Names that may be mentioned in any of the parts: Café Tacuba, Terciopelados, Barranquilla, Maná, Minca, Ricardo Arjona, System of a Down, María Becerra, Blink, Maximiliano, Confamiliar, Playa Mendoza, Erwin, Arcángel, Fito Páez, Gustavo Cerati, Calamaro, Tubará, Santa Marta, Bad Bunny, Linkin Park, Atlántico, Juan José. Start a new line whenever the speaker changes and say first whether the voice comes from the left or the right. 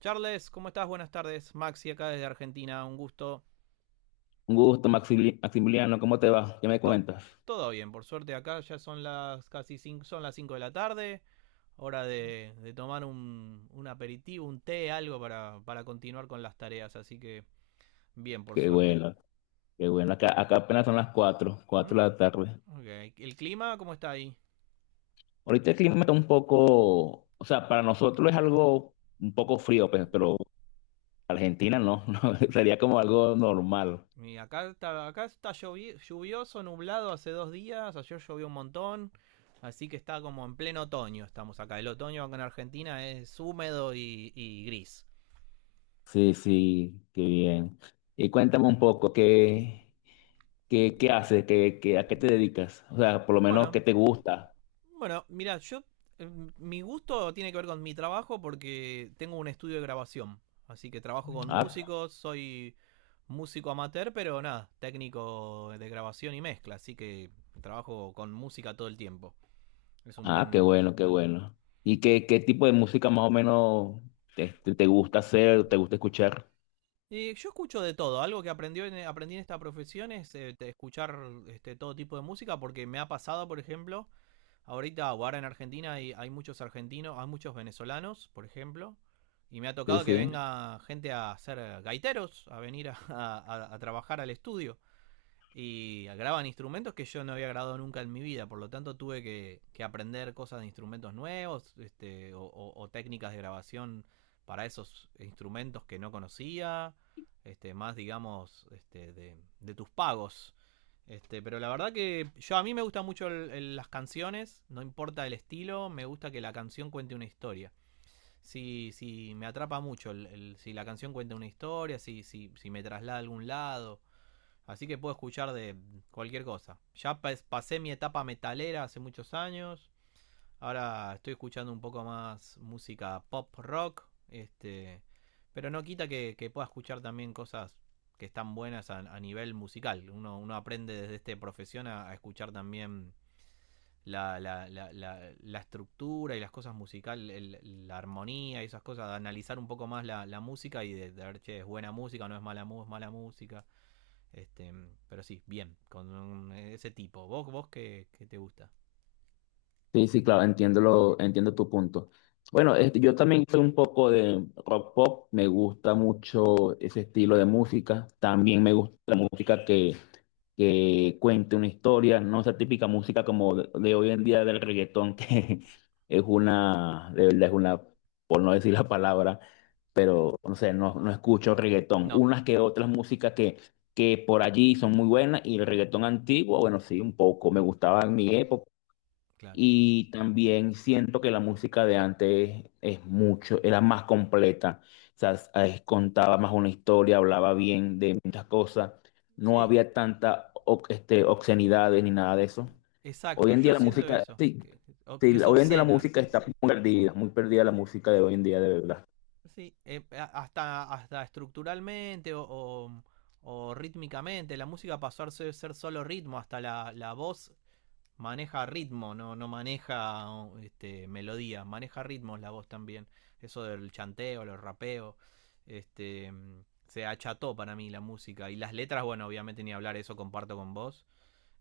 right: Charles, ¿cómo estás? Buenas tardes. Maxi acá desde Argentina, un gusto.
left: Un gusto, Maximiliano, ¿cómo te va? ¿Qué me
right: To-
left: cuentas?
right: Todo bien, por suerte acá ya son las casi cinco, son las 5 de la tarde. Hora de tomar un aperitivo, un té, algo para continuar con las tareas. Así que bien, por
left: Qué
right: suerte.
left: bueno, qué bueno. Acá apenas son las 4,
right: Mm,
left: 4 de la tarde.
right: ok. ¿El clima cómo está ahí?
left: Ahorita el clima está un poco, o sea, para nosotros es algo un poco frío, pues, pero Argentina no, no, sería como algo normal.
right: Y acá está lluvioso, nublado hace dos días. Ayer llovió un montón. Así que está como en pleno otoño. Estamos acá. El otoño acá en Argentina es húmedo y gris.
left: Sí, sí, qué bien. Y cuéntame un poco, ¿qué haces? ¿A qué te dedicas? O sea, por lo menos,
right: Bueno,
left: ¿qué te gusta?
right: bueno, mira, yo eh, mi gusto tiene que ver con mi trabajo porque tengo un estudio de grabación, así que trabajo con
left: Ah,
right: músicos, soy músico amateur, pero nada, técnico de grabación y mezcla, así que trabajo con música todo el tiempo. Es un
left: Ah, qué
right: buen.
left: bueno, qué bueno. ¿Qué tipo de música más o menos te gusta hacer, te gusta escuchar?
right: Y yo escucho de todo. Algo que aprendí en esta profesión es de escuchar todo tipo de música, porque me ha pasado, por ejemplo, ahorita, o ahora en Argentina hay, hay muchos argentinos, hay muchos venezolanos, por ejemplo, y me ha
left: Sí,
right: tocado que
left: sí.
right: venga gente a ser gaiteros, a venir a trabajar al estudio y graban instrumentos que yo no había grabado nunca en mi vida, por lo tanto tuve que aprender cosas de instrumentos nuevos o técnicas de grabación para esos instrumentos que no conocía, más digamos de tus pagos. Pero la verdad que yo a mí me gusta mucho las canciones, no importa el estilo, me gusta que la canción cuente una historia. Si me atrapa mucho, si la canción cuenta una historia, si me traslada a algún lado, así que puedo escuchar de cualquier cosa. Ya pasé mi etapa metalera hace muchos años. Ahora estoy escuchando un poco más música pop rock. Pero no quita que pueda escuchar también cosas que están buenas a nivel musical. Uno, uno aprende desde esta profesión a escuchar también la estructura y las cosas musicales, la armonía y esas cosas, de analizar un poco más la música y de ver, che, es buena música, no es mala, es mala música. Este, pero sí, bien, ese tipo. ¿Vos, vos qué, qué te gusta?
left: Sí, sí, claro, entiendo tu punto. Bueno, este, yo también soy un poco de rock pop, me gusta mucho ese estilo de música. También me gusta la música que cuente una historia, no esa típica música como de hoy en día del reggaetón, que es una, de verdad es una, por no decir la palabra, pero no sé, no, no escucho reggaetón.
right: No,
left: Unas que otras músicas que por allí son muy buenas, y el reggaetón antiguo, bueno, sí, un poco, me gustaba en mi época.
right: claro.
left: Y también siento que la música de antes es mucho, era más completa. O sea, contaba más una historia, hablaba bien de muchas cosas. No
right: Sí,
left: había tanta obscenidades ni nada de eso. Hoy
right: exacto,
left: en
right: yo
left: día la
right: siento
left: música,
right: eso,
left: sí, sí,
right: que es
left: hoy en día la
right: obscena.
left: música está muy perdida la música de hoy en día, de verdad.
right: Sí, hasta, hasta estructuralmente o rítmicamente, la música pasó a ser, ser solo ritmo, hasta la voz maneja ritmo, no, no maneja melodía, maneja ritmos la voz también. Eso del chanteo, los rapeos, este, se acható para mí la música. Y las letras, bueno, obviamente ni hablar, eso comparto con vos.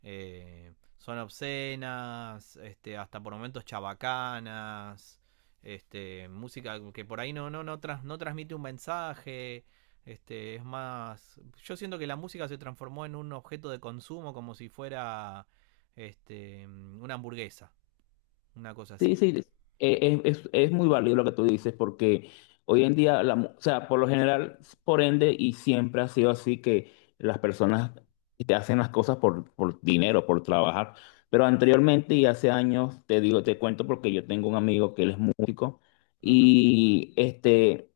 right: Son obscenas, hasta por momentos chabacanas, música que por ahí no transmite un mensaje. Es más. Yo siento que la música se transformó en un objeto de consumo como si fuera una hamburguesa, una cosa así.
left: Sí, sí, es, es muy válido lo que tú dices, porque hoy en día, o sea, por lo general, por ende, y siempre ha sido así que las personas te hacen las cosas por dinero, por trabajar. Pero anteriormente y hace años, te digo, te cuento porque yo tengo un amigo que él es músico
right: Ujú,
left: y este,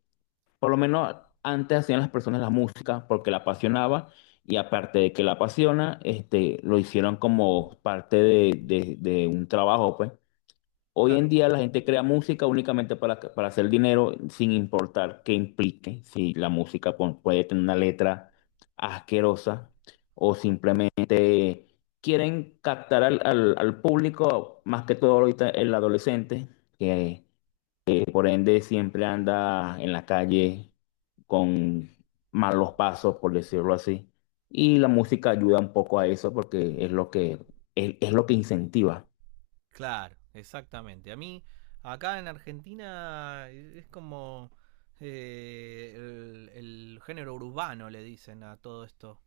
left: por lo menos antes hacían las personas la música porque la apasionaba, y aparte de que la apasiona, este, lo hicieron como parte de, de un trabajo, pues. Hoy en
right: claro.
left: día la gente crea música únicamente para hacer dinero sin importar qué implique. Si la música puede tener una letra asquerosa o simplemente quieren captar al público, más que todo ahorita el adolescente, que, que por ende siempre anda en la calle con malos pasos, por decirlo así. Y la música ayuda un poco a eso porque es lo que, es lo que incentiva.
right: Claro, exactamente. A mí, acá en Argentina, es como el género urbano, le dicen a todo esto.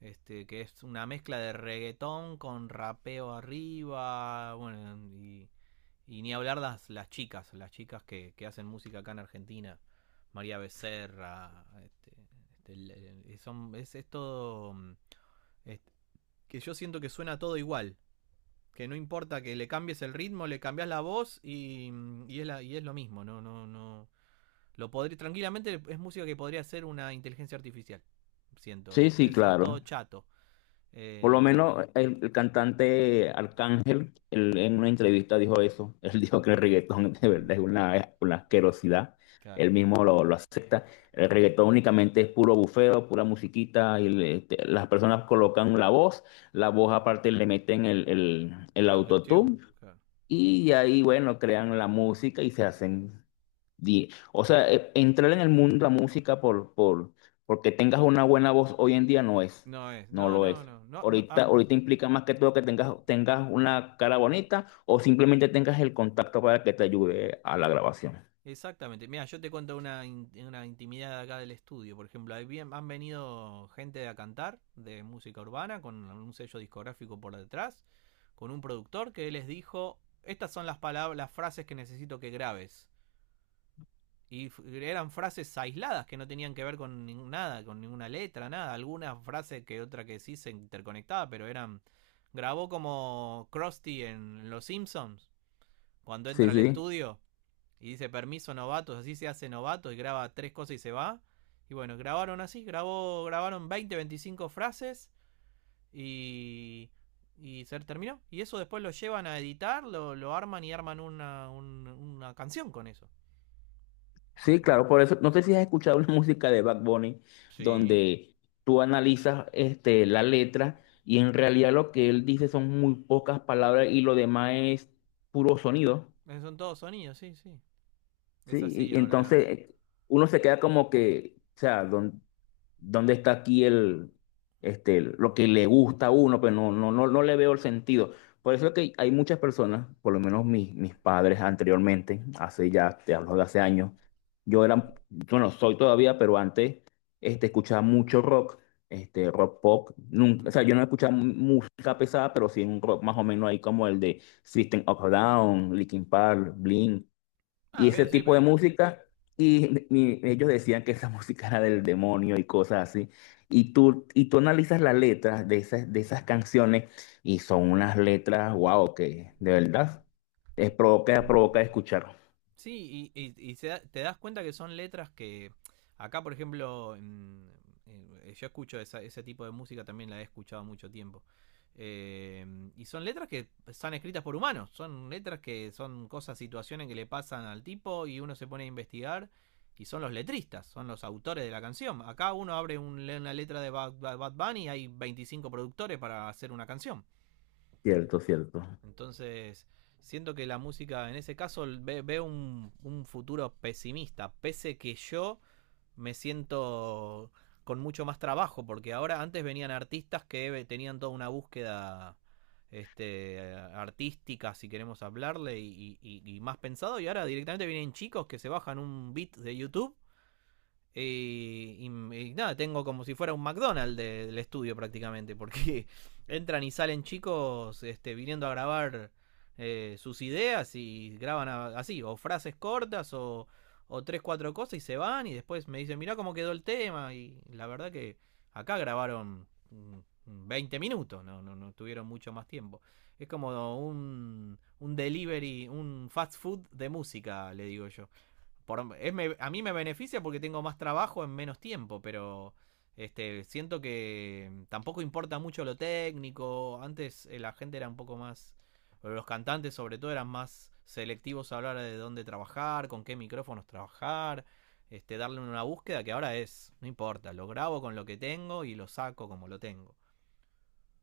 right: Que es una mezcla de reggaetón con rapeo arriba, bueno, y ni hablar las chicas que hacen música acá en Argentina, María Becerra, este, este, el- son, es todo, mm, es- que yo siento que suena todo igual, que no importa que le cambies el ritmo, le cambias la voz y es, y es lo mismo, no. Lo podría, tranquilamente es música que podría ser una inteligencia artificial. Siento,
left: Sí,
right: es,
left: sí,
right: es, es todo
left: claro.
right: chato.
left: Por lo
right: Eh,
left: menos el cantante Arcángel, él en una entrevista dijo eso. Él dijo que el reggaetón de verdad es una asquerosidad.
right: claro.
left: Él mismo lo acepta. El reggaetón únicamente es puro bufeo, pura musiquita. Y las personas colocan la voz. La voz aparte le meten el
right: El autotune,
left: autotune.
right: claro.
left: Y ahí, bueno, crean la música y se hacen o sea, entrar en el mundo de la música porque tengas una buena voz hoy en día no es,
right: No es,
left: no
right: no,
left: lo
right: no,
left: es.
right: no, no, no,
left: Ahorita,
right: ah,
left: ahorita implica más que todo que tengas una cara bonita o simplemente tengas el contacto para que te ayude a la grabación.
right: Exactamente. Mira, yo te cuento una, una intimidad acá del estudio. Por ejemplo, han venido gente a cantar de música urbana con un sello discográfico por detrás, con un productor que les dijo, estas son las palabras, las frases que necesito que grabes. Y f- Eran frases aisladas que no tenían que ver con nada, con ninguna letra, nada. Alguna frase que otra que sí se interconectaba, pero eran. Grabó como Krusty en Los Simpsons, cuando entra
left: Sí,
right: al
left: sí.
right: estudio y dice permiso novatos, así se hace novato y graba tres cosas y se va. Y bueno, grabaron así, grabaron 20, 25 frases y, y se terminó. Y eso después lo llevan a editar, lo arman y arman una, una canción con eso.
left: Sí, claro, por eso, no sé si has escuchado una música de Bad Bunny
right: Sí.
left: donde tú analizas este, la letra, y en realidad lo que él dice son muy pocas palabras y lo demás es puro sonido.
right: Son todos sonidos, sí, sí. Es
left: Sí,
right: así
left: y
right: ahora la.
left: entonces uno se queda como que, o sea, ¿dónde está aquí el, este, lo que le gusta a uno? Pero no, no, no, no le veo el sentido. Por eso es que hay muchas personas, por lo menos mis, mis padres anteriormente, hace ya, te hablo de hace años, yo era, bueno, soy todavía, pero antes este, escuchaba mucho rock, este, rock pop. Nunca, o sea, yo
right: Ujú.
left: no escuchaba música pesada, pero sí un rock más o menos ahí como el de System of a Down, Linkin Park, Blink y
right: Ah,
left: ese
right: bien, sí,
left: tipo de
right: pero
left: música. Y ellos decían que esa música era del demonio y cosas así. Y tú analizas las letras de esas canciones, y son unas letras, wow, que de verdad es provoca, provoca escuchar.
right: sí, y te das cuenta que son letras que acá, por ejemplo, yo escucho ese tipo de música, también la he escuchado mucho tiempo. Eh, y son letras que están escritas por humanos, son letras que son cosas, situaciones que le pasan al tipo y uno se pone a investigar y son los letristas, son los autores de la canción. Acá uno abre una letra de Bad Bunny y hay 25 productores para hacer una canción.
left: Cierto, cierto.
right: Entonces, siento que la música, en ese caso, veo un futuro pesimista, pese que yo me siento con mucho más trabajo, porque ahora antes venían artistas que tenían toda una búsqueda artística, si queremos hablarle, y más pensado, y ahora directamente vienen chicos que se bajan un beat de YouTube y nada, tengo como si fuera un McDonald's del estudio prácticamente, porque entran y salen chicos viniendo a grabar sus ideas y graban así, o frases cortas o tres, cuatro cosas y se van y después me dicen, mirá cómo quedó el tema y la verdad que acá grabaron 20 minutos, no tuvieron mucho más tiempo. Es como un delivery, un fast food de música, le digo yo a mí me beneficia porque tengo más trabajo en menos tiempo, pero siento que tampoco importa mucho lo técnico. Antes la gente era un poco más, los cantantes sobre todo eran más selectivos a hablar de dónde trabajar, con qué micrófonos trabajar, darle una búsqueda que ahora es, no importa, lo grabo con lo que tengo y lo saco como lo tengo.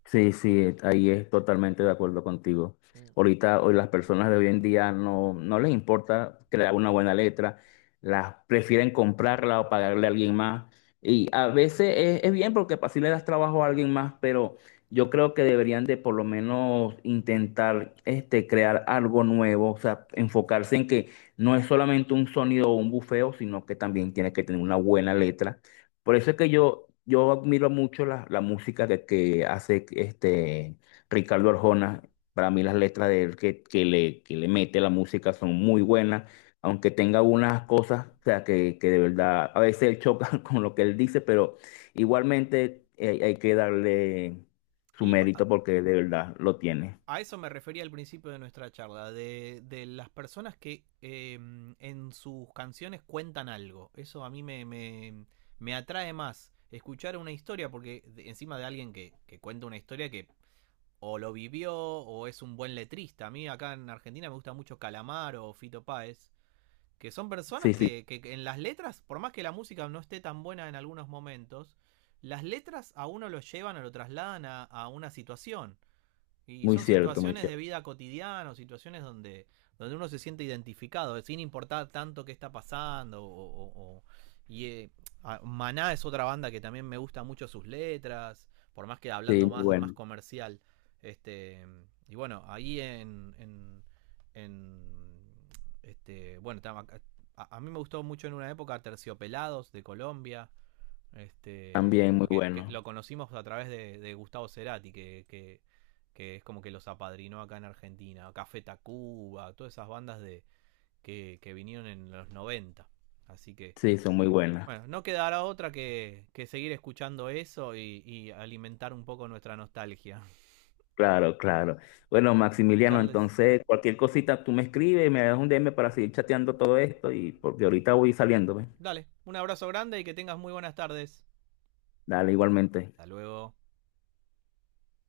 left: Sí, sí, ahí es totalmente de acuerdo contigo.
right: Mm.
left: Ahorita, hoy las personas de hoy en día no, no les importa crear una buena letra, las prefieren comprarla o pagarle a alguien más. Y a veces es bien porque así le das trabajo a alguien más, pero yo creo que deberían de por lo menos intentar este, crear algo nuevo, o sea, enfocarse en que no es solamente un sonido o un bufeo, sino que también tiene que tener una buena letra. Por eso es que yo admiro mucho la, la música que hace este Ricardo Arjona. Para mí las letras de él que le mete la música son muy buenas, aunque tenga unas cosas, o sea, que de verdad a veces él choca con lo que él dice, pero igualmente hay, hay que darle su
right: Y
left: mérito porque de verdad lo tiene.
right: a eso me refería al principio de nuestra charla, de las personas que en sus canciones cuentan algo. Eso a me atrae más escuchar una historia, porque encima de alguien que cuenta una historia que o lo vivió o es un buen letrista. A mí acá en Argentina me gusta mucho Calamaro o Fito Páez, que son
left: Sí,
right: personas
left: sí,
right: que en las letras, por más que la música no esté tan buena en algunos momentos, las letras a uno lo llevan o lo trasladan a una situación. Y
left: muy
right: son
left: cierto, muy
right: situaciones de
left: cierto.
right: vida cotidiana, o situaciones donde, donde uno se siente identificado, sin importar tanto qué está pasando. Y eh, Maná es otra banda que también me gusta mucho sus letras, por más que
left: Sí,
right: hablando
left: muy
right: más, más
left: bueno.
right: comercial. Este, y bueno, ahí en. En, este, bueno, a mí me gustó mucho en una época Terciopelados de Colombia.
left: También muy
right: Porque que
left: bueno.
right: lo conocimos a través de Gustavo Cerati, que es como que los apadrinó acá en Argentina, Café Tacuba, todas esas bandas de, que vinieron en los noventa. Así que,
left: Sí, son muy buenas.
right: bueno, no quedará otra que seguir escuchando eso y alimentar un poco nuestra nostalgia.
left: Claro, claro. Bueno, Maximiliano,
right: Charles,
left: entonces cualquier cosita tú me escribes, me das un DM para seguir chateando todo esto, y porque ahorita voy saliendo, ¿ves?
right: dale, un abrazo grande y que tengas muy buenas tardes.
left: Dale, igualmente.
right: Hasta luego.